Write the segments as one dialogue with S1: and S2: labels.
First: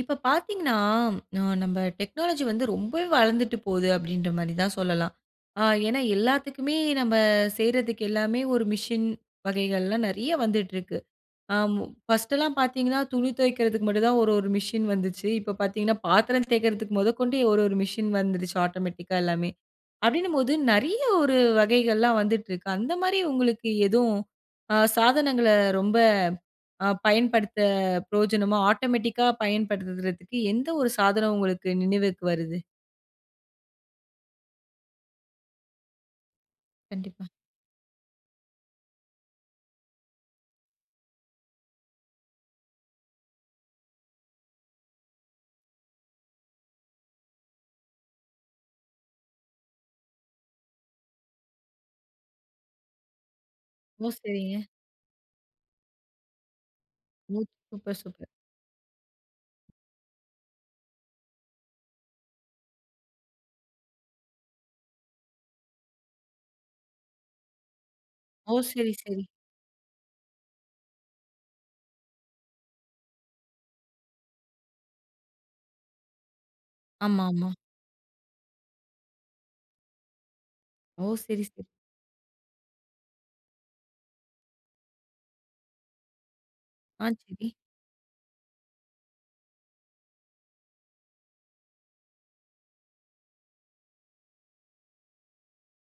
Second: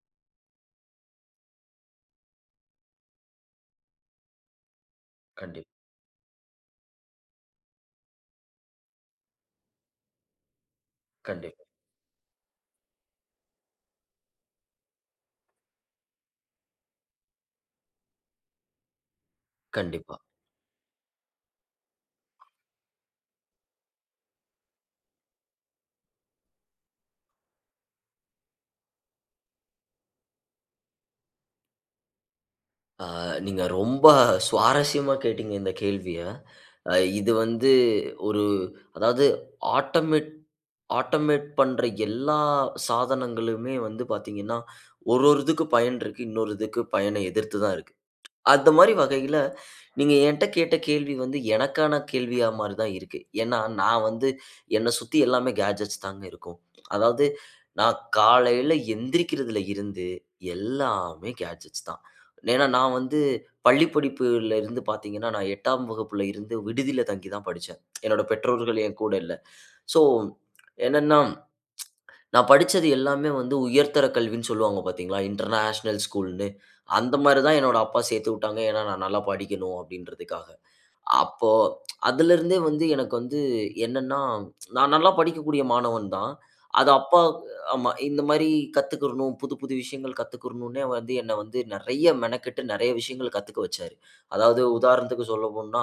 S1: இப்ப பார்த்தீங்ன்னா, நான் நம்ப டெக்னாலஜி வந்து ரொம்பவே வளந்துட்டு போது அப்பிடின்றமாரி தான் சொல்லலாம். அ
S2: கண்டிப்
S1: ஏன்னா எல்லாத்துக்குமே, நம்ம செய்றதுக்கு எல்லாமே, ஒரு மிஷின் வகைகள்லாம் நிறைய வந்துட்டு இருக்கு. அ
S2: கண்டிப்
S1: ம் ஃபர்ஸ்ட்டுல்லாம் பார்த்தீங்ன்னா, துணி துவைக்கிறதுக்கு மட்டும்தான் ஒரு, ஒரு மிஷின் வந்துச்சு. இப்ப பார்த்தீங்ன்னா, பாத்திரம் தேய்க்கிறதுக்கு முதகொண்டு ஒரு, ஒரு மிஷின் வந்துருச்சு ஆட்டோமேட்டிக்கா எல்லாமே.
S2: கண்டிப்பா.
S1: அப்பிடினம்போது நிறைய ஒரு வகைகள்லாம் வந்திட்டு இருக்கு. அந்தமாரி உங்களுக்கு எதும் ஆ சாதனங்கள ரொம்ப அ பயன்படுத்த பிரயோஜனமோ ஆட்டோமேட்டிக்கா பயன்படுத்துறதுக்கு எந்த ஒரு சாதனம் உங்களுக்கு நினைவிற்கு வருது.
S2: ஆ நீங்க ரொம்ப சுவாரஸ்யமா கேட்டீங்க இந்த கேள்விய. அ
S1: கண்டிப்பா.
S2: இது வந்து ஒரு அதாவது ஆட்டமெட் ஆட்டோமேட் பண்ற எல்லா சாதனங்களுமே வந்து பார்த்தீங்கன்னா, ஒரு, ஒரு இதுக்கு பயன் இருக்கு. இன்னொரு இதுக்கு பயன எதிர்த்துதான் இருக்கு. அந்த மாதிரி வகையில, நீங்க ஏன்ட்ட கேட்ட கேள்வி வந்து எனக்கான கேள்வியாமாரிதான் இருக்கு. ஏன்னா, "நான்
S1: ஓ!
S2: வந்து
S1: சரிங்க.
S2: என்ன சுத்தி எல்லாமே கேட்ஜெட்ஸ் தாங்க இருக்கும். அதாவது,
S1: ஓ! சூப்பர்,
S2: நான்
S1: சூப்பர்.
S2: காலையில எந்திரிக்கிறதுல இருந்து, எல்லாமே கேட்ஜெட்ஸ் தான்." ஏன்னா நான் வந்து பள்ளிப்படிப்புல இருந்து பார்த்தீங்கன்னா, நான் 8 வகுப்புல இருந்து விடுதில தங்கிதான் படிச்சேன். என்னோட
S1: ஓ!
S2: பெற்றோர்கள்
S1: சரி,
S2: என் கூட
S1: சரி.
S2: இல்ல. ஸோ, என்னன்னா, நான் படிச்சது எல்லாமே வந்து உயர்தர கல்வின்னு சொல்வாங்க பார்த்தீங்களா? இன்டர்நேஷனல் ஸ்கூல்னு.
S1: ஆமா, ஆமா.
S2: அந்தமாரிதான் என்னோட அப்பா சேர்த்துவுட்டாங்க. ஏன்னா, நான் நல்லா படிக்கணும், அப்பிடின்றதுக்காக.
S1: ஓ! சரி,
S2: அப்போ
S1: சரி.
S2: அதுலருந்தே வந்து எனக்கு வந்து என்னன்னா, நான் நல்லா படிக்கக்கூடிய மாணவன் தான். அது
S1: ஆ, சரி.
S2: அப்பாவுக்கு ஆமா. இந்தமாரி கத்துக்கிறணும், புது புது விஷயங்கள் கத்துக்கிறணுன்னே வந்து என்ன வந்து நிறைய மெனக்கெட்டு நிறைய விஷயங்கள் கத்துக்க வச்சாரு. அதாவது உதாரணத்துக்கு சொல்லப்போனோ,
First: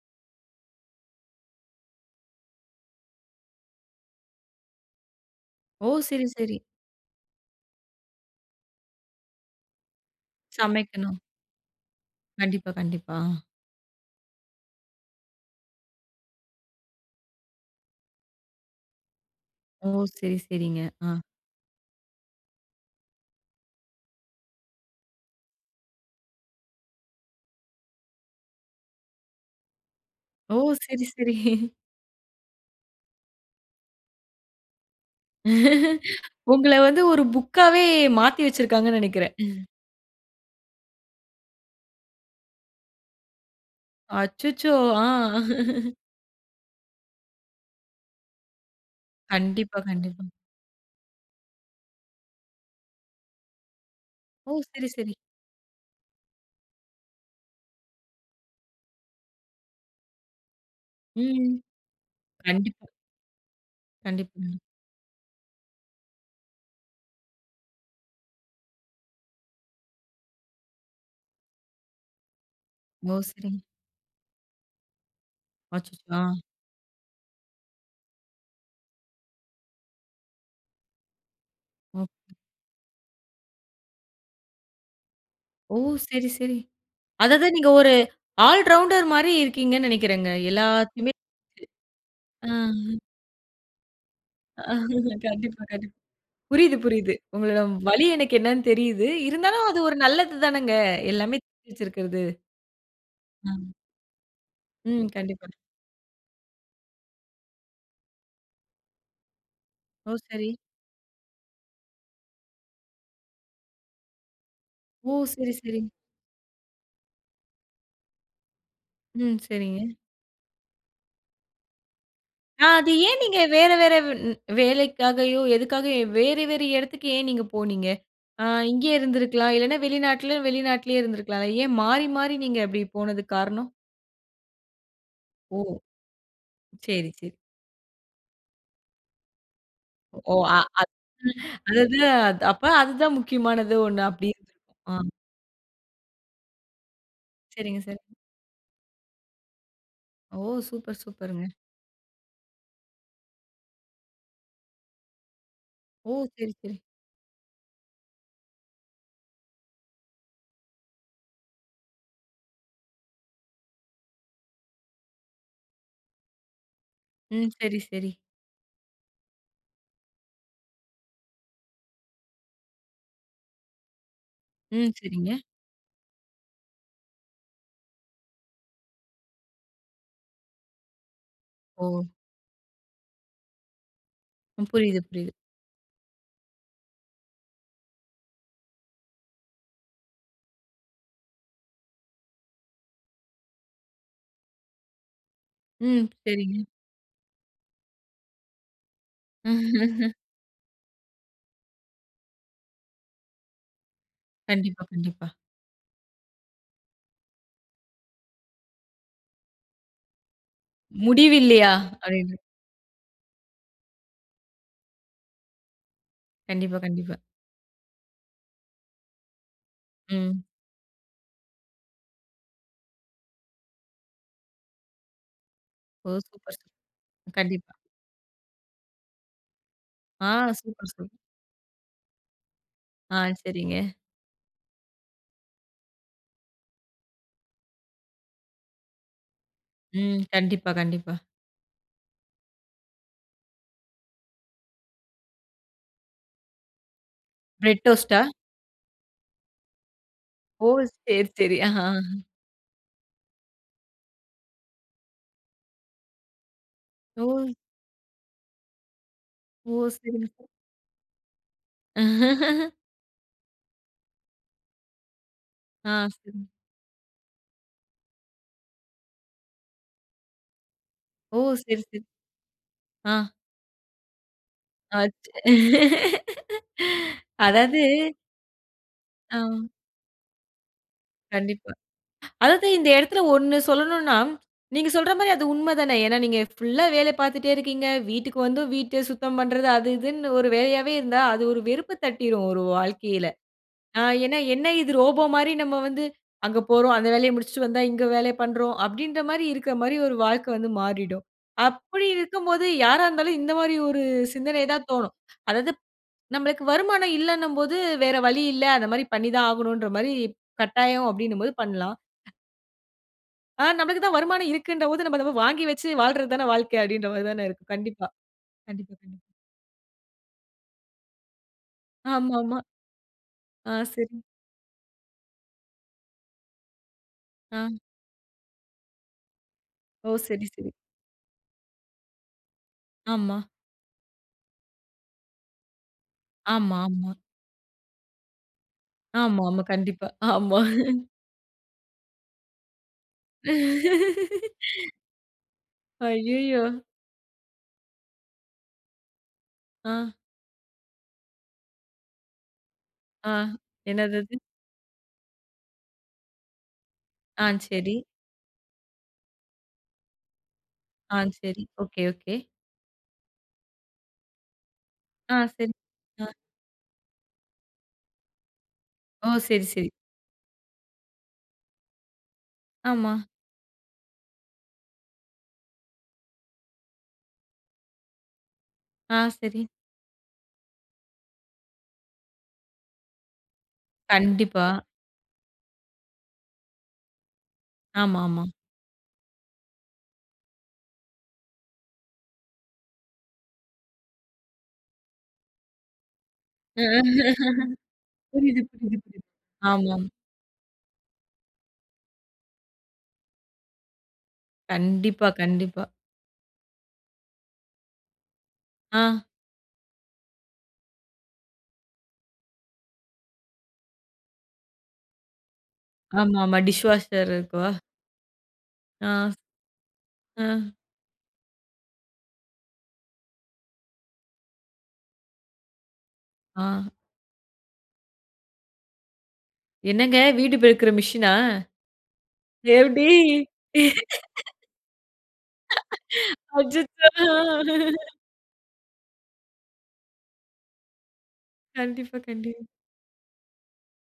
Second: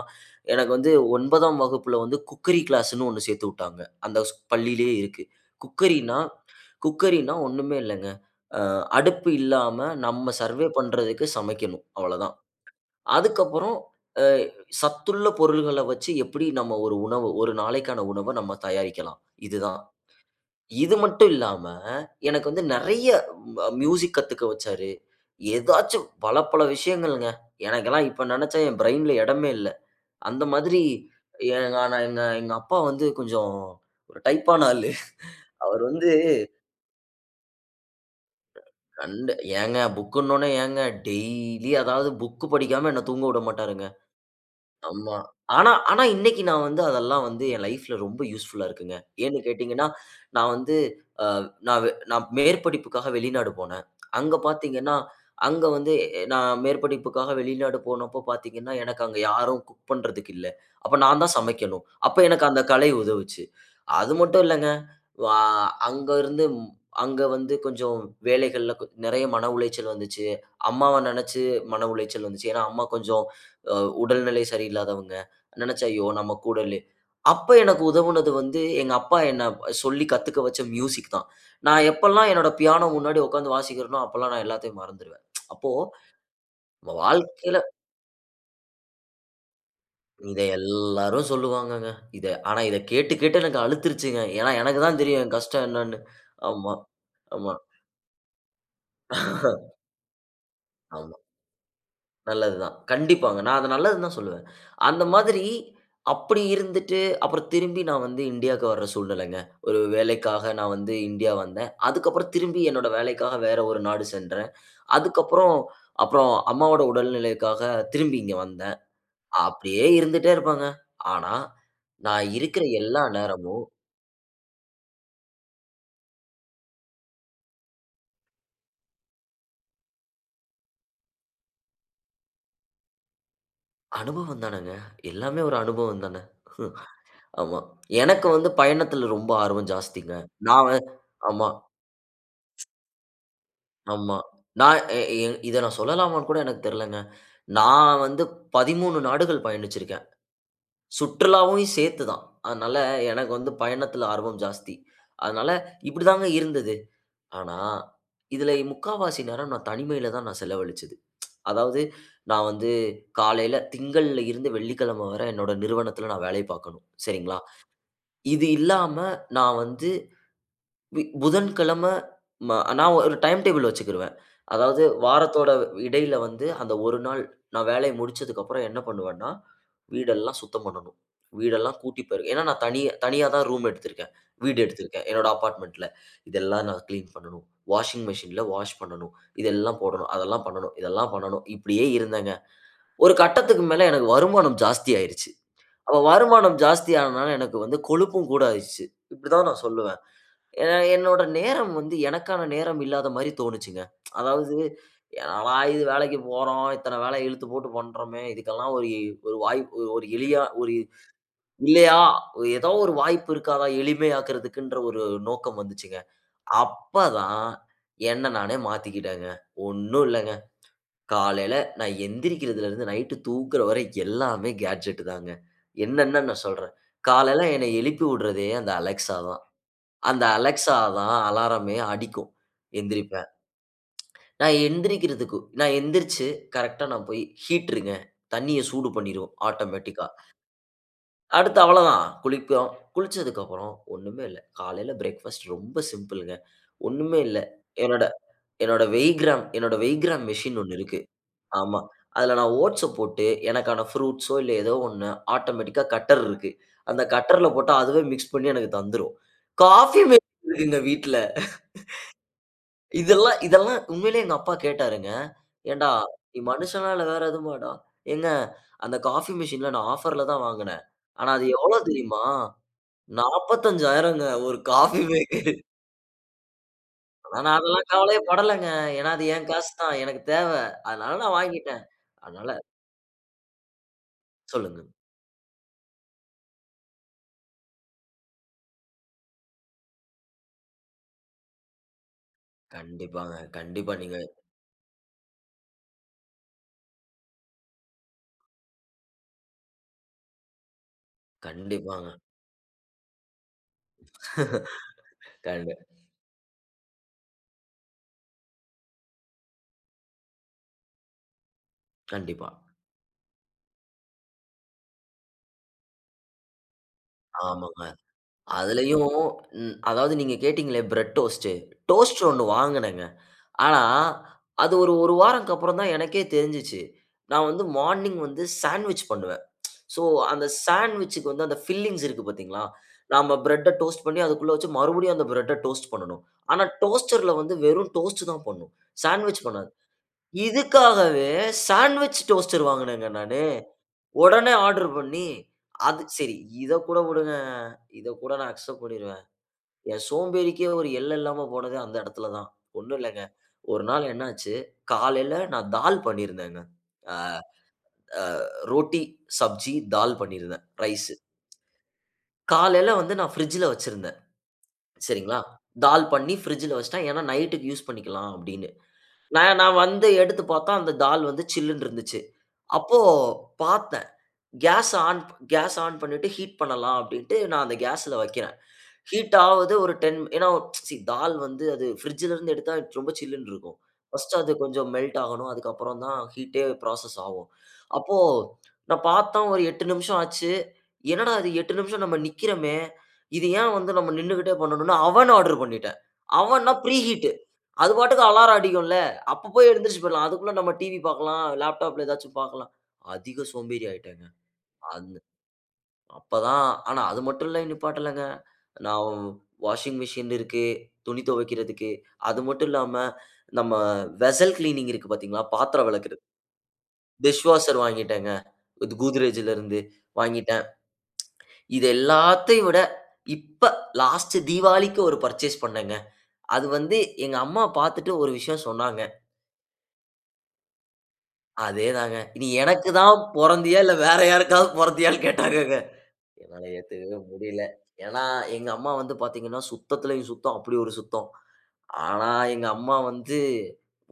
S2: எனக்கு வந்து 9 வகுப்புல வந்து குக்கரி கிளாஸ்ன்னு ஒண்ணு சேர்த்துவுட்டாங்க. அந்த ஸ் பள்ளியிலேயே இருக்கு.
S1: ஓ!
S2: குக்கரின்னா,
S1: சரி, சரி.
S2: குக்கரின்னா ஒண்ணுமே இல்லங்க. அ அடுப்பு இல்லாம நம்ம சர்வே
S1: சமைக்கணும்.
S2: பண்றதுக்கு சமைக்கணும், அவ்ளோதான்.
S1: கண்டிப்பா, கண்டிப்பா. அ.
S2: அதுக்கப்புறம் அ சத்துள்ள பொருள்கள வச்சு, எப்பிடி நம்ம ஒரு உணவு, ஒரு நாளைக்கான உணவ நம்ம தயாரிக்கலாம். இதுதான்.
S1: ஓ! சரி, சரிங்க.
S2: இது
S1: ஆ.
S2: மட்டும் இல்லாம, எனக்கு வந்து நிறைய அ மியூசிக் கத்துக்க வச்சாரு. ஏதாச்சும் பல, பல விஷயங்கள்ங்க. எனக்கெல்லாம் இப்ப நினச்சா, என் பிரெயின்‌ல இடமே இல்ல. அந்த
S1: ஓ!
S2: மாதிரி
S1: சரி, சரி.
S2: ஏங்கான எங்க எங்க அப்பா வந்து கொஞ்சம் ஒரு டைப்பான ஆளு. அவரு வந்து
S1: உங்கள வந்து ஒரு புக்காவே மாத்தி வச்சிருக்காங்கன்னு
S2: கண்ட
S1: நினைக்கிறேன். ம்.
S2: ஏங்க புக்னவுனே ஏங்க, டெய்லி அதாவது புக் படிக்காம என்ன தூங்கவுடமாட்டாருங்க.
S1: அச்சச்சோ! ஆ.
S2: அம்மா. ஆனா, ஆனா இன்னக்கி நான் வந்து அதெல்லாம் வந்து என் லைஃப்‌ல ரொம்ப யூஸ்ஃபுலா இருக்குங்க. ஏன்னு
S1: கண்டிப்பா,
S2: கேட்டீங்கன்னா,
S1: கண்டிப்பா.
S2: நான் வந்து அ நான்வே நான் மேற்படிப்புக்காக வெளிநாடு போனேன். அங்க
S1: ஓ! சரி,
S2: பார்த்தீங்கன்னா,
S1: சரி.
S2: அங்க வந்து எ நான் மேற்படிப்புக்காக வெளிநாடு போனப்போ பார்த்தீங்கன்னா. எனக்கு அங்க யாரும் குக் பண்ணுறதுக்கு இல்ல. அப்ப நான் தான்
S1: ம்.
S2: சமைக்கணும். அப்ப எனக்கு அந்த
S1: கண்டிப்பா.
S2: கலை உதவுச்சு. அது மட்டும்
S1: கண்டிப்பாங்க.
S2: இல்லங்க. வ அங்கருந்து, அங்க வந்து கொஞ்சம் வேலைகள்ல நிறைய மன உளைச்சல் வந்துச்சு. அம்மாவ நினச்சு மன உளைச்சல் வந்துச்சு. ஏன்னா, "அம்மா
S1: ஓ!
S2: கொஞ்சம்
S1: சரி.
S2: அ உடல்நிலை சரியில்லாதவங்க." நினைச்சு
S1: அச்சச்சோ!
S2: ஐயோ! நம்ம
S1: ஆ.
S2: கூட இல்லயே! அப்ப எனக்கு உதவுனது வந்து, "எங்க அப்பா என்ன சொல்லி கத்துக்க வச்ச மியூசிக் தான். நான் எப்பல்லாம்
S1: ஓகே.
S2: என்னோட பியானோ முன்னாடி உட்கார்ந்து வாசிக்கிறனோ, அப்பல்லாம் நான் எல்லாத்தையும் மறந்துருவேன்." அப்போ
S1: ஓ! சரி, சரி.
S2: நம்ம
S1: அதாவது
S2: வாழ்க்கையில
S1: நீங்க ஒரு ஆல் ரவுண்டர்மாரி இருக்கீங்கன்னு நினைக்கிறேங்க.
S2: இங்க
S1: எல்லாத்தையுமே!
S2: எல்லாரும் சொல்லுவாங்கங்க. இத
S1: ஆ,
S2: ஆனா, இத
S1: ஆ.
S2: கேட்டு கேட்டு எனக்கு அலுத்துருச்சுங்க. ஏன்னா,
S1: அ
S2: எனக்குதான் தெரியும். என்
S1: கண்டிப்பா,
S2: கஷ்டம்
S1: கண்டிப்பா.
S2: என்னன்னு. ஆமா,
S1: புரியிது, புரியிது.
S2: ஆமா.
S1: உங்களோட வலி எனக்கு என்னன்னு தெரியுது. இருந்தாலும் அது ஒரு நல்லதுதானங்க.
S2: ஆமா.
S1: எல்லாமே தெரிஞ்சிருக்கிறது.
S2: நல்லது தான். கண்டிப்பாங்க.
S1: ஆ.
S2: நான் அத நல்லதுதான் சொல்லுவேன். அந்த
S1: ம்.
S2: மாதிரி
S1: கண்டிப்பாங்க.
S2: அப்படி இருந்துட்டு, அப்புறம் திரும்பி நான் வந்து இன்டியாக்கு வர்ற சூழ்நிலங்க. ஒரு
S1: ஓ! சரி.
S2: வேலைக்காக நான் வந்து இன்டியா வந்தேன். அதுக்கு அப்புறம் திரும்பி என்னோட வேலைக்காக வேற ஒரு நாடு சென்றேன்.
S1: ஓ!
S2: அதுக்கு
S1: சரி,
S2: அப்புறம்,
S1: சரி.
S2: அப்புறம் அம்மாவோட உடல்நிலைக்காக திரும்பி இங்க வந்தேன்.
S1: ம். சரிங்க.
S2: அப்டியே இருந்துட்டே இருப்பேங்க. ஆனா, நான் இருக்கிற
S1: ஆ அது
S2: எல்லா
S1: ஏன் நீங்க
S2: நேரமும்
S1: வேற, வேற வ் ன் வேலைக்காகையோ, எதுக்காகயோ! வேற, வேற இடத்துக்கு ஏன் நீங்க போனீங்க? ஆ இங்கே இருந்திருக்கலாம். இல்லன்னா, வெளிநாட்லயோ, வெளிநாட்டிலேயே இருந்திருக்கலா. ஏன் மாறி, மாறி நீங்க அப்பிடி போனதுக்கு காரணம்?
S2: அனுபவந்தானங்க. எல்லாமே ஒரு
S1: ஓ!
S2: அனுபவம்தானே. ம்
S1: சரி, சரி.
S2: ஆமா. எனக்கு வந்து பயணத்துல ரொம்ப ஆர்வம் ஜாஸ்திங்க.
S1: ஓ! அ
S2: நான் அ
S1: அத்
S2: ஆமா.
S1: அதாவது அது அப்ப அதுதான் முக்கியமானது ஒண்ணு,
S2: ஆமா.
S1: அப்பிடி.
S2: நான்
S1: ஆ.
S2: எ இ இத நான் சொல்லலாமான்னுகூட எனக்கு தெரிலங்க.
S1: சரிங்க சார்.
S2: நான் வந்து 13 நாடுகள் பயணிச்சிருக்கேன்.
S1: ஓ! சூப்பர், சூப்பருங்க.
S2: சுற்றுலாவையும் சேர்த்து தான். அதனால எனக்கு வந்து பயணத்தில ஆர்வம் ஜாஸ்தி. அதனால
S1: ஓ!
S2: இப்பிடிதாங்க
S1: சரி, சரி.
S2: இருந்தது. ஆனா, இதில இ முக்காவாசி நேரம் நான் தனிமையில தான் நான் செலவழிச்சது. அதாவது, நான் வந்து காலையில திங்கள்ல இருந்து வெள்ளிக்கிழமை வர என்னோட நிறுவனத்தில நான் வேலை பாக்கணும். சரிங்களா?
S1: ம். சரி, சரி.
S2: இது இல்லாம நான் வந்து இ புதன்கிழம ம நான் ஒரு டைம் டேபிள் வச்சிக்கிருவேன். அதாவது
S1: ம். சரிங்க.
S2: வாரத்தோட இடையில வந்து, அந்த ஒரு நாள், நான் வேலைய முடிச்சதுக்கு அப்புறம் என்ன பண்ணுவேன்னா, வீடெல்லாம் சுத்தம் பண்ணணும். வீடெல்லாம்
S1: ஓ!
S2: கூட்டிப்பெருக்கி. ஏன்னா, நான் தனியா தனியாதான் ரூம் எடுத்திருக்கிறேன். வீடு
S1: ம். புரியுது,
S2: எடுத்திருக்கிறேன். என்னோட
S1: புரியுது.
S2: அபார்ட்மென்ட்‌ல. இதெல்லாம் நான் கிளீன் பண்ணணும். வாஷிங் மெஷின்ல வாஷ் பண்ணணும். இதெல்லாம் போடணும். அதெல்லாம் பண்ணணும். இதெல்லாம் பண்ணணும். இப்பிடியே இருந்தேங்க. ஒரு கட்டத்துக்கு மேல எனக்கு வருமானம் ஜாஸ்தி ஆயிடுச்சு. அப்ப
S1: ம்.
S2: வருமானம்
S1: சரிங்க.
S2: ஜாஸ்தியானனால எனக்கு வந்து கொழுப்பும் கூட ஆயிருச்சு. இப்பிடிதான் நான் சொல்லுவேன். ஏ என்னோட நேரம் வந்து எனக்கான நேரம் இல்லாதமாரி தோணுச்சுங்க. அதாவது
S1: கண்டிப்பா, கண்டிப்பா.
S2: என்னடா இது வேலைக்கு போறோம். இத்தன வேல இழுத்துப்போட்டு பண்றோமே! இதுக்கெல்லாம் ஒரு இ ஒரு வாய்ப்பு ஒரு எளிய ஒரு
S1: முடிவு இல்லையா?
S2: இல்லையா!
S1: அப்பிடின்னு.
S2: ஒரு எதோ ஒரு வாய்ப்பு இருக்காதா? எளிமையாக்குன்றதுன்ற ஒரு நோக்கம் வந்துச்சுங்க.
S1: கண்டிப்பா,
S2: அப்ப
S1: கண்டிப்பா.
S2: தான் என்ன நானே மாத்திக்கிட்டேங்க. ஒண்ணும் இல்லங்க,
S1: ம்.
S2: காலையில நான் எந்திரிக்கிறதுலருந்து, நைட் தூங்குற வரை எல்லாமே கேட்ஜெட் தாங்க.
S1: ஓ!
S2: என்னென்ன நான்
S1: சூப்பர்,
S2: சொல்றேன்.
S1: சூப்பர்.
S2: காலையில என்ன
S1: கண்டிப்பா.
S2: எழுப்பி விட்றதே அந்த Alexa தான். அந்த
S1: ஆ,
S2: Alexa
S1: சூப்பர், சூப்
S2: தான் அலாரமே அடிக்கும்
S1: ஆ,
S2: எந்திரிப்பேன்.
S1: சரிங்க.
S2: நான் எந்திரிக்கிறதுக்கு, நான் எந்திரிச்சு, கரெக்ட்‌டா நான் போய் ஹீட்ருங்க, தண்ணிய சூடு பண்ணிருவேன் ஆட்டோமேட்டிக்கா
S1: ம். கண்டிப்பா, கண்டிப்பா.
S2: அடுத்து அவளதான். குளிப்போம். குளிச்சதுக்கு அப்புறம் ஒண்ணுமே இல்ல, காலையில பிரேக்ஃபாஸ்ட் ரொம்ப சிம்பிள்ங்க. ஒண்ணுமே இல்ல,
S1: பிரெட்
S2: என்னோட
S1: டோஸ்ட்டா?
S2: என்னோட வெய்கிராம் என்னோட வெய்கிராம் மெஷின்
S1: ஓ!
S2: ஒண்ணு இருக்கு.
S1: சரி, சரி.
S2: ஆமா.
S1: ஆ.
S2: அதுல நான் ஓட்ஸப் போட்டு எனக்கான ப்ரூட்ஸோ இல்ல எதோ ஒண்ணு ஆட்டோமேட்டிக்கா கட்டர் இருக்கு. அந்த கட்டர்‌ல
S1: ஓ!
S2: போட்டா, அதுவே மிக்ஸ் பண்ணி எனக்கு தந்துரும்.
S1: ஓ!
S2: காஃபி
S1: சரிங்க.
S2: மேக்கர் இருக்குங்க வீட்ல. இதெல்லாம், இதெல்லாம் உண்மையிலே எங்க அப்பா கேட்டாருங்க.
S1: ஆ,
S2: ஏன்டா! நீ
S1: சரி.
S2: மனுஷனா இல்ல வேற எதுமாடா? ஏங்க அந்த காஃபி மெஷின்ல நான் ஆஃபர்‌லதான் வாங்கினேன். ஆனா,
S1: ஓ!
S2: அது எவ்ளோ
S1: சரி, சரி.
S2: தெரியுமா?
S1: ஆ.
S2: 45,000 ங்க. ஒரு காஃபி
S1: அச்
S2: மேக்கரு. ஆனா, நான்
S1: அதாவது
S2: அதெல்லாம் கவலையே படலங்க. ஏன்னா, அது என்
S1: ஆ.
S2: காசு தான். எனக்கு தேவ. அதனால நான்
S1: கண்டிப்பா.
S2: வாங்கிட்டேன். அதனால
S1: அதாவது இந்த இடத்துல ஒண்ணு சொல்லணுனா,
S2: சொல்லுங்க.
S1: நீங்க சொல்றமாரி அது உண்ம தானே! ஏனா, நீங்க ஃபுல்லா வேலை பாத்துட்டே இருக்கீங்க. வீட்டுக்கு வந்தும், வீட்ட சுத்தம் பண்றது அது, இதுன்னு ஒரு வேலையாவே இருந்தா, அது ஒரு வெறுப்பு தட்டிரும். ஒரு வாழ்க்கையில.
S2: கண்டிப்பாங்க. கண்டிப்பா.
S1: ஆ
S2: நீங்க
S1: ஏன்னா, என்ன இது ரோபோமாரி நம்ம வந்து அங்க போறோம், அந்த வேலைய முடிச்சிட்டு வந்தா, இங்க வேலைய பண்றோம். அப்பிடின்றமாரி இருக்கமாரி ஒரு வாழ்க்க வந்து மாறிடும். அப்பிடி
S2: கண்டிப்பாங்க.
S1: இருக்கும்போது யாரா இருந்தாலும், இந்தமாரி ஒரு சிந்தனைதான் தோணும். அதாவது,
S2: கண்டிப்
S1: நம்மளுக்கு வருமானம் இல்லனும்போது வேற வழி இல்ல, அந்தமாரி பண்ணிதான் ஆகணுன்றமாரி கட்டாயம் அப்பிடினம்போது பண்லாம்.
S2: கண்டிப்பா.
S1: ஆ நம்மளுக்கு தான் வருமானம் இருக்குன்ற போது, நம்ம அத வாங்கி வச்சு வாழ்றது தான வாழ்க்க அப்டினற மாதிரி தான இருக்கு.
S2: ஆமாங்க.
S1: கண்டிப்பா. கண்டிப்பா,
S2: அதிலயும்
S1: கண்டிப்பா.
S2: ம் அதாவது நீங்க கேட்டீங்களே, பிரெட் டோஸ்ட், டோஸ்ட்ரு ஒண்ணு
S1: ஆமாம்மா.
S2: வாங்குனேங்க.
S1: ஆ,
S2: ஆனா,
S1: சரி.
S2: அது ஒரு, 1 வாரத்துக்கப்புறம் தான் எனக்கே தெரிஞ்சுச்சு. நான் வந்து
S1: ஆ.
S2: மார்னிங் வந்து சாண்ட்விச் பண்ணுவேன். சோ
S1: ஓ! சரி,
S2: அந்த
S1: சரி.
S2: சாண்ட்விச்‌க்கு வந்து அந்த பில்லிங்ஸ் இருக்கு பாத்தீங்களா? நாம
S1: ஆமா.
S2: பிரெட்ட டோஸ்ட் பண்ணி, அதுக்குள்ள வச்சு மறுபடியும் அந்த பிரெட்‌ட டோஸ்ட்டு பண்ணணும். ஆனா,
S1: ஆமா, ஆமா.
S2: டோஸ்டர்‌ல்ல வந்து வெறும் டோஸ்ட் தான் பண்ணும்.
S1: ஆமா,
S2: சாண்ட்விச்
S1: ஆமா
S2: பண்ணாது.
S1: கண்டிப்பா, ஆமா.
S2: இதுக்காகவே சாண்ட்விச் டோஸ்டர் வாங்குனேங்க நானு. ஒடனே ஆர்டர் பண்ணி. அது சரி
S1: அய்யயோ!
S2: இத கூட விடுங்க. இத கூட நான் அக்செப்ட் பண்ணிருவேன். என்
S1: ஆ.
S2: சோம்பேறிக்கே ஒரு எல்ல இல்லாம போனது அந்த எடத்துல தான். ஒண்ணும் இல்லங்க,
S1: ஆ.
S2: ஒரு நாள்
S1: என்னது அது?
S2: என்னாச்சு காலையில நான் தால் பண்ணிருந்தேங்க. அ
S1: ஆ, சரி.
S2: அ ரோட்டி, சப்ஜி, தால் பண்ணியிருந்தேன், ரைஸ்.
S1: ஆ, சரி. Okay, okay.
S2: காலையில வந்து நான் பிரிட்ஜ்‌ல வச்சுருந்தேன்,
S1: ஆ,
S2: சரிங்களா?
S1: சரி.
S2: தால்
S1: ஆ.
S2: பண்ணி பிரிட்ஜ்‌ல வச்சுட்டேன். ஏன்னா நைட்‌க்கு யூஸ் பண்ணிக்கலாம் அப்டின்னு.
S1: ஓ!
S2: நான்
S1: சரி,
S2: நான்
S1: சரி.
S2: வந்து எடுத்து பாத்தா, அந்த தால் வந்து சில்லுனு இருந்துச்சு. அப்போ
S1: ஆமா.
S2: பாத்தேன். கேஸ் ஆன் கேஸ் ஆன் பண்ணிட்டு ஹீட் பண்ணலாம் அப்டின்ட்டு நான் அந்த கேஸ்ல வக்கிறேன்.
S1: ஆ,
S2: ஹீட்
S1: சரி.
S2: ஆவுது, ஒரு 10 ஏன்னா, சீ தால் வந்து அது பிரிட்ஜ்‌ல இருந்து எடுத்தா ரொம்ப சில்லுனு இருக்கும். 1 அது
S1: கண்டிப்பா.
S2: கொஞ்சம் மெல்ட் ஆகணும், அதுக்கப்புறம் தான் ஹீட்‌டே ஃப்ராசஸ் ஆகும். அப்போ
S1: ஆமா, ஆமா.
S2: நான் பாத்தேன், ஒரு 8 நிமிஷம் ஆச்சு. என்னடா அது 8 நிமிஷம் நம்ம நிக்கிறோமே? இது ஏன் வந்து நம்ம நின்னுக்கிட்டே பண்ணனும்னு, அவன் ஆர்டர் பண்ணிட்டேன். அவன்னா பிரீ ஹீட். அது பாட்டுக்கு அலாரம்
S1: புரிது,
S2: அடிக்கும்ல.
S1: புரிது, புரிது.
S2: அப்போ போய் எழுந்திருச்சு
S1: ஆமாம்.
S2: போய்றலாம். அதுக்குள்ள நம்ம டிவி பாக்கலாம், லேப்டாப்‌ல ஏதாச்சும் பாக்கலாம். அதிக சோம்பேறி ஆயிட்டேங்க. அந்த
S1: கண்டிப்பா, கண்டிப்பா.
S2: அப்ப தான் ஆனா அது மட்டும் இல்ல நிப்பாட்டலங்க. நவ்
S1: ஆ.
S2: வாஷிங் மெசின் இருக்கு, துணி துவைக்கிறதுக்கு. அது மட்டும் இல்லாம நம்ம வெஸல் க்ளீனிங் இருக்கு பாத்தீங்களா? பாத்தரம் வெளக்குறது.
S1: ஆமாமா. டிஷ் வாஷர்
S2: டிஷ்
S1: இருக்கும்.
S2: வாஷர் வாங்கீட்டேங்க. குத்
S1: ஆ.
S2: Godrejஜிலிருந்து, வாங்கிட்டேன்.
S1: ஆ.
S2: இது எல்லாத்தையும் விட இப்ப, லாஸ்ட் தீவாளிக்கு ஒரு பர்சேஸ் பண்ணேங்க. அது
S1: ஆ.
S2: வந்து எங்க அம்மா பாத்துட்டு ஒரு விஷயம் சொன்னாங்க.
S1: என்னங்க! வீடு பெருக்குற மிஷினா?
S2: அதே தாங்க. நீ, எனக்கு
S1: இதெப்படி!
S2: தான் பொறந்தியா? இல்லை வேற யாருக்காவது பொறந்தியான்னு கேட்டாரங்கங்க. என்னால
S1: அச்சச்சோ!
S2: ஏத்துக்கவே
S1: ஆ,
S2: முடியல.
S1: ஆ.
S2: ஏன்னா, எங்க அம்மா வந்து பார்த்தீங்கன்னா, "சுத்தத்திலயும் சுத்தம் அப்படி ஒரு சுத்தம்."
S1: கண்டிப்பா,
S2: ஆனா
S1: கண்டி
S2: எங்க அம்மா வந்து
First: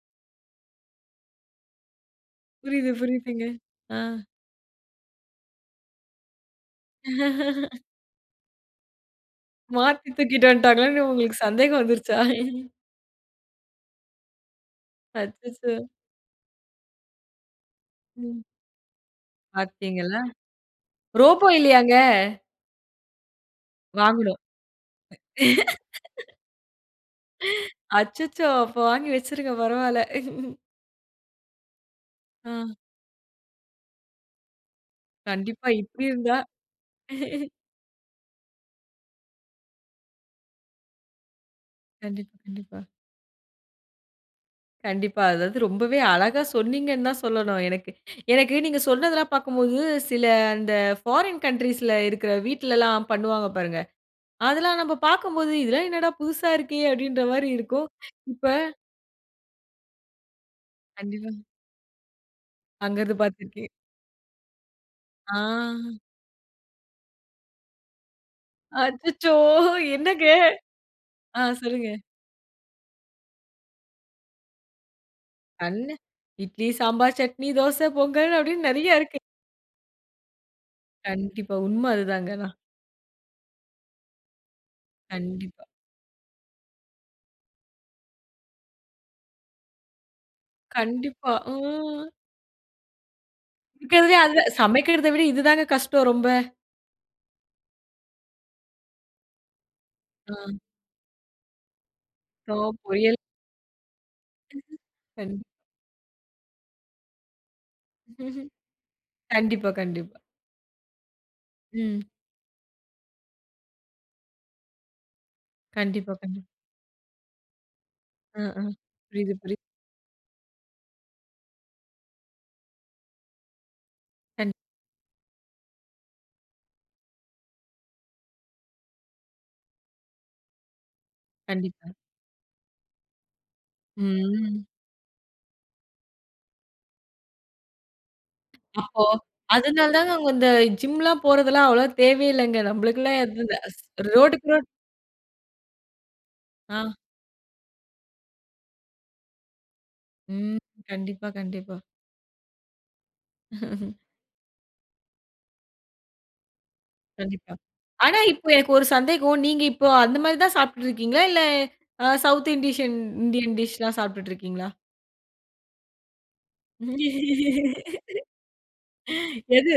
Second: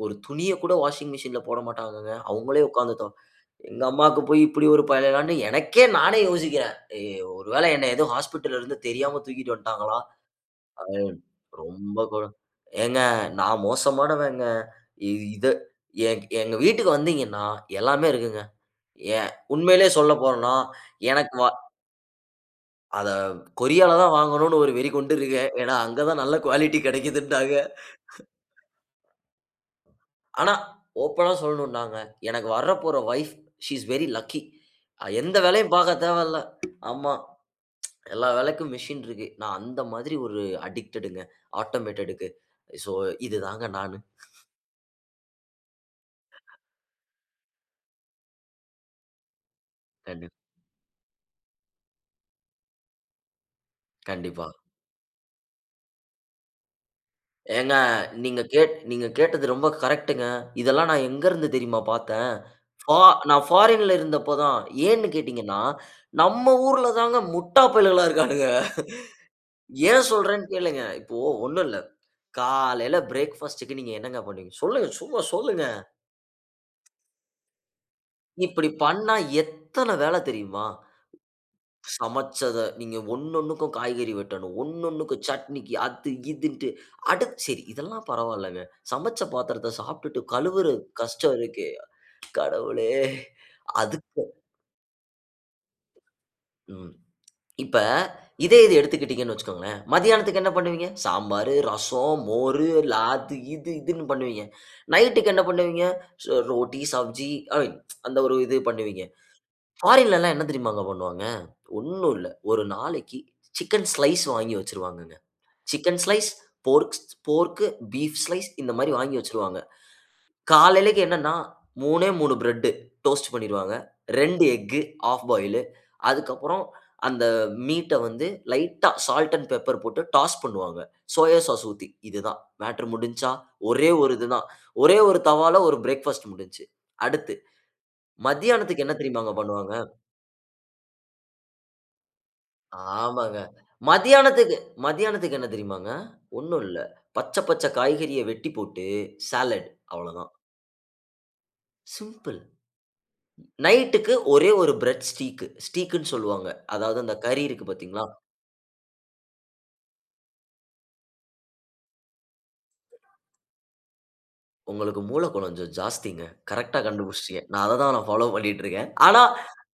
S2: ஒரு துணியக் கூட வாஷிங் மிசின்‌ல போடமாட்டாங்கங்க. அவங்களே
S1: புரியுது,
S2: உக்காந்து தொவ்
S1: புரியுதுங்க.
S2: எங்க
S1: ஆ.
S2: அம்மாக்கு போய் இப்படி ஒரு பயலான்னு எனக்கே நானே யோசிக்கறேன். எ "ஒரு வேளை, என்னை ஏதோ ஹாஸ்பிட்டல்‌ல இருந்து தெரியாம தூக்கிட்டு வந்துட்டாங்களா!
S1: மாத்தி தூக்கிட்டு
S2: அ
S1: வந்துட்டாங்களான்னு உங்களுக்கு சந்தேகம்
S2: ரொம்ப
S1: வந்துருச்சா?
S2: கொழ" ஏங்க, நான் மோசமானவங்க. இ இதை
S1: அச்சச்சோ!
S2: எங் எங்க வீட்டுக்கு வந்தீங்கன்னா, எல்லாமே இருக்குங்க.
S1: ம்.
S2: ஏன், உண்மையிலயே
S1: பார்த்தீங்களா!
S2: சொல்லப்போறோம்ன்னா, எனக்கு
S1: ரோபோ
S2: வா
S1: இல்லையாங்க?
S2: அதை கொரியாலதான்
S1: வாங்கணும்.
S2: வாங்கணும்னு ஒரு வெறி கொண்டிருக்கேன். ஏன்னா, அங்க தான் நல்ல குவாலிட்டி கிடைக்குதுன்னாங்க.
S1: அச்சச்சோ! அப்ப வாங்கி வச்சிருங்க. பரவால்ல.
S2: ஆனா, ஓப்பனா சொல்னும்னாங்க. எனக்கு
S1: ஆ.
S2: வரப்போற wife, "she is very lucky!" எந்த
S1: கண்டிப்பா.
S2: வேலையும் பாக்க
S1: இப்படி இருந்தா?
S2: தேவையில்லை. ஆமா. எல்லா வேலைக்கும் மிசின் இருக்கு. நான் அந்த மாதிரி ஒரு அடிக்ட்டடுங்க, ஆட்டோமேட்டடுக்கு.
S1: கண்டிப்பா, கண்டிப்பா.
S2: சோ இது தாங்க நானு.
S1: கண்டிப்பா. அதாவது ரொம்பவே அழகா சொன்னீங்கன்னு தான் சொல்லணும். எனக்கு எனக்கு நீங்க சொன்னதெல்லாம் பார்க்கும்போது, சில
S2: கண்டிப்
S1: அந்த ஃபாரின் கன்ட்ரீஸ்ல இருக்கற வீட்டில எல்லாம் பண்ணுவாங்க பாருங்க!
S2: கண்டிப்பா.
S1: அதெல்லாம் நம்ப பார்க்கும்போது, "இதெல்லாம் என்னடா புதுசா இருக்கே!" அப்படின்ற மாறி
S2: ஏங்க!
S1: இருக்கும்.
S2: நீங்க
S1: இப்ப
S2: கேட் நீங்க கேட்டது ரொம்ப கரெக்ட்‌டுங்க. இதெல்லாம் நான் எங்க
S1: கண்டிப்பா.
S2: இருந்து தெரியுமா பார்த்தேன்? ஃபா
S1: அங்க இருந்து
S2: நான்
S1: பார்த்துருக்கேன்.
S2: ஃபாரின்ல இருந்தப்பதான். ஏன்னு
S1: ஆ.
S2: கேட்டிங்கன்னா, நம்ம ஊர்ல தாங்க முட்டாப்பயலுகளா இருக்கானுக.
S1: அச்சச்சோ!
S2: ஏன்
S1: என்னங்க?
S2: சொல்றேன்னு கேளுங்க. இப்போ
S1: ஆ.
S2: ஒன்னும் இல்லை.
S1: சொல்லுங்க.
S2: காலைல பிரேக்ஃபாஸ்ட்‌க்கு நீங்க என்னங்க பண்ணுவீங்க? சொல்லுங்க சும்மா சொல்லுங்க.
S1: கண்ணு இட்லி, சாம்பார், சட்னி, தோசை, பொங்கல் அப்படின்னு
S2: இப்படி
S1: நிறைய
S2: பண்ணா,
S1: இருக்கு.
S2: எத்தனை வேலை தெரியுமா?
S1: கண்டிப்பா. உண்ம அதுதாங்க, ஆனா.
S2: சமைச்சதை நீங்க ஒண்ணொண்ணுக்கும் காய்கறி வெட்டணும். ஒண்ணொண்ணுக்கும்,
S1: கண்டிப்பா.
S2: சட்னிக்கு, அது இதுன்ட்டு. அட! சரி. இதெல்லாம் பரவால்லங்க. சமைச்ச பாத்திரத்தை சாப்டுட்டு கழுவுற
S1: கண்டிப்பா.
S2: கஷ்டம் இருக்கே.
S1: ம்.
S2: கடவுளே!
S1: இருக்கிறதுலயே
S2: அதுக்கும்
S1: அது தான் சமைக்கிறதை விட இதுதாங்க கஷ்டம், ரொம்ப.
S2: ம். இப்ப, இதே இது எடுத்துகிட்டீங்கன்னு வச்சிக்கோங்களேன்.
S1: ஆ.
S2: மதியானத்துக்கு என்ன பண்ணுவீங்க? சாம்பாரு, ரசம், மோரு,
S1: [unintelligible] பொரியல்.
S2: அது இது இதுன்னு பண்ணுவீங்க. நைட்‌க்கு என்ன
S1: கண்டிப்
S2: பண்ணுவீங்க? ஸ் ரோட்டி, சப்ஜி ஐ அந்த ஒரு இது பண்ணுவீங்க.
S1: கண்டிப்பா, கண்டிப்பா.
S2: ஃபாரின்ல எல்லாம் என்ன தெரியுமாங்க பண்ணுவாங்க.
S1: ம்.
S2: ஒன்னும் இல்லை. 1 நாளைக்கு சிக்கன் ஸ்லைஸ் வாங்கி வச்சிருவாங்கங்க. சிக்கன்
S1: கண்டிப்பா,
S2: ஸ்லைஸ்,
S1: கண்
S2: போர்க்ஸ் போர்க்கு, பீஃப்
S1: ஆ,
S2: ஸ்லைஸ்
S1: ஆ.
S2: இந்த மாதிரி வாங்கி
S1: புரியுது, புரி
S2: வச்சிருவாங்க. காலைலைக்கு என்னன்னா, 3ஏ 3 பிரெட்டு டோஸ்ட் பண்ணிருவாங்க. 2
S1: கண்
S2: எக்கு ஹால்ஃப் பாயிலு. அதுக்கு அப்புறம் அந்த மீட்‌ட வந்து லைட்‌டா, சால்ட் அண்ட் பெப்பர் போட்டு டாஸ் பண்ணுவாங்க. சோயா சாஸ் ஊத்தி,
S1: கண்டிப்பா.
S2: இதுதான். மேட்டர் முடிஞ்ச்சா? ஒரே
S1: ம்,
S2: 1 இது தான்.
S1: ம்.
S2: ஒரே 1 தவால ஒரு பிரேக்ஃபாஸ்ட் முடிஞ்ச்சு. அடுத்து மத்தியானத்துக்கு என்ன
S1: அப்போ,
S2: தெரியுமாங்க பண்ணுவாங்க?
S1: அதனால தாங்க அவுங்க இந்த ஜிம்ல்லாம் போரதெல்லாம் அவ்வளவா தேவையே இல்லைங்க. நம்பளுக்கெல்லாம்
S2: ஆமாங்க.
S1: [unintelligible] ரோட்‌க்கு
S2: மதியானத்துக்கு
S1: ரோட்
S2: மதியானத்துக்கு என்ன தெரியுமாங்க? ஒன்னும் இல்லை.
S1: ஆ.
S2: பச்சை பச்சை காய்கறியை வெட்டி போட்டு ஸாலட், அவ்வளதான்.
S1: ம். கண்டிப்பா, கண்டிப்பா.
S2: சிம்பிள்! நைட்‌டுக்கு ஒரே 1 பிரட் ஸ்டீக்கு. ஸ்டீக்குன்னு சொல்லுவாங்க. அதாவது அந்த கறி
S1: கண்டிப்பா.
S2: இருக்கு பாத்தீங்களா?
S1: ஆனா இப்ப எனக்கு ஒரு சந்தேகம். நீங்க இப்ப அந்த மாதிரி தான் சாப்பிட்ருக்கீங்களா? இல்ல அ சவுத் இண்டிஷன் இண்டியன் டிஷ்ல்லாம் சாப்பிட்டுட்ருக்கீங்களா?
S2: உங்களுக்கு மூளை கொஞ்சம் ஜாஸ்திங்க. கரெக்ட்‌டா கண்டுபிடிச்சிடீங்க. நான் அதைதான், நான் ஃபாலோ பண்ணிட்ருக்கேன். ஆனா
S1: எது?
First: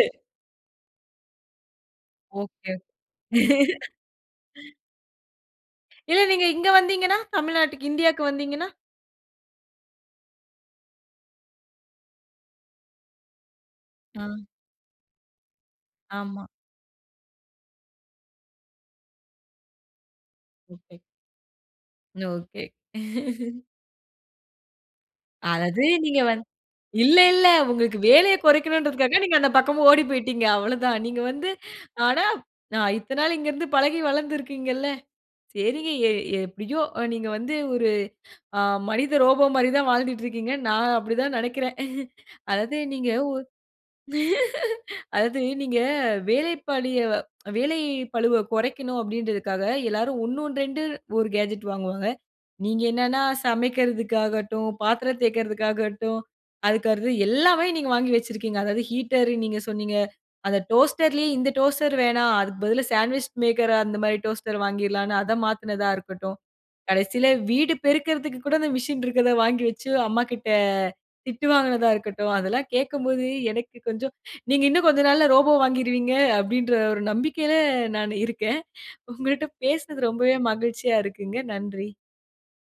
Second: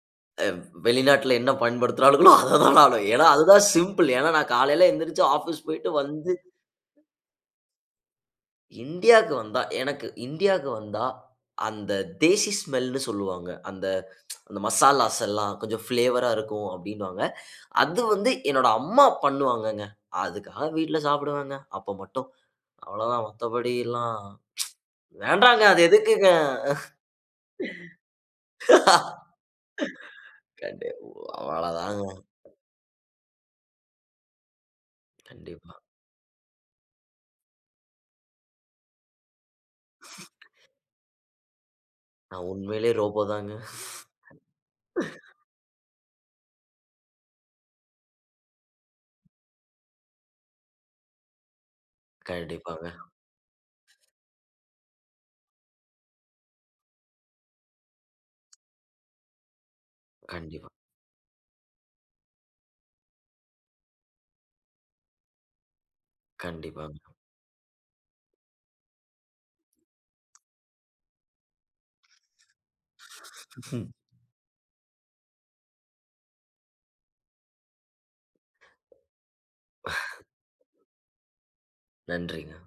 S2: அ வெளிநாட்டில என்ன பயன்படுத்துராளுகளோ, அதை
S1: ஓகே.
S2: தான் நானும் ஏன்னா, அது தான் சிம்பிள். ஏன்னா, நான் காலைல எந்திருச்சு ஆஃபீஸ் போய்விட்டு
S1: இல்ல.
S2: வந்து
S1: நீங்க இங்க வந்தீங்கன்னா? தமிழ்நாட்டுக்கு இண்டியாக்கு வந்தீங்கன்னா?
S2: இண்டியாக்கு வந்தா எனக்கு இந்தியாக்கு வந்தா அந்த தேசி ஸ்மெல்ன்னு சொல்லுவாங்க. அந்த
S1: ஆ.
S2: மசாலாஸ் எல்லாம் கொஞ்சம் ஃபிளேவரா
S1: ஆமா.
S2: இருக்கும், அப்படின்னுவாங்க. அது வந்து என்னோட அம்மா பண்ணுவாங்கங்க. அதுக்காக
S1: ஓகே.
S2: வீட்டில சாப்டுவேங்க, அப்போ மட்டும்.
S1: ஓகே.
S2: அவ்வளதான். மத்தபடி எல்லாம் வேண்டாங்க. அது
S1: அதாவது நீங்க
S2: எதுக்குங்க?
S1: வந் இல்ல, இல்ல. உங்களுக்கு வேலைய குறைக்கணும்ன்றதுக்காக, நீங்க அந்த பக்கமா ஓடி போய்ட்டிங்க. அவ்வளதான்.
S2: கண்டிப்
S1: நீங்க வந்து
S2: அவ்வளதாங்க.
S1: ஆனா நான் இத்தனை நாள் இங்கே இருந்து பழகி, வளர்ந்து இருக்கீங்கள்ல.
S2: கண்டிப்பா.
S1: சரிங்க. எ எப்படியோ! அ நீங்க வந்து ஒரு அ மனித ரோபோ மாரி தான் வாழ்ந்துட்ருக்கீங்க. நான் அப்படி தான் நினைக்கிறேன்.
S2: நான்
S1: அதாவது
S2: உண்மையிலே
S1: நீங்க
S2: ரோபோ
S1: ஒ
S2: தாங்க.
S1: அதாவது நீங்க வேலைப்பளியை, வேலைப்பளுவை குறைக்கணும் அப்படின்றதுக்காக, எல்லாரும் 1 2 1 கேட்ஜெட் வாங்குவாங்க. நீங்க
S2: கண்டிப்பாங்க.
S1: என்னான்னா சமைக்கிறதுக்காகட்டும், பாத்திரம் தேய்க்கிறதுக்காகட்டும், அறுக்கறது எல்லாமே நீங்க வாங்கி வச்சிருக்கீங்க. அதாவது ஹீட்டரு, நீங்க சொன்னீங்க. அத
S2: கண்டிப்பா.
S1: டோஸ்டர்லேயே, இந்த டோஸ்டர் வேணாம். அதுக்கு பதிலா சண்ட்விச் மேக்கர். அந்த மாதிரி டோஸ்டர் வாங்கிறலாம்ன்னு. அதை மாத்தினதா இருக்கட்டும்,
S2: கண்டிப்பாங்க.
S1: கடைசியில வீடு பெருகிறதுக்கு கூட அந்த மிஷின் இருக்கிறதை வாங்கி வைச்சு, அம்மா கிட்ட திட்டு வாங்கினதா இருக்கட்டும், அதெல்லாம் கேக்கும்போது எனக்கு கொஞ்சம் நீங்க இன்னும் கொஞ்ச நாள்ல ரோபோ வாங்கிருவீங்க. அப்படின்ற ஒரு நம்பிக்கையில நான் இருக்கேன். உங்கள்ட்ட பேசினது ரொம்பவே மகிழ்ச்சியா இருக்குங்க. நன்றி.
S2: நன்றிங்க.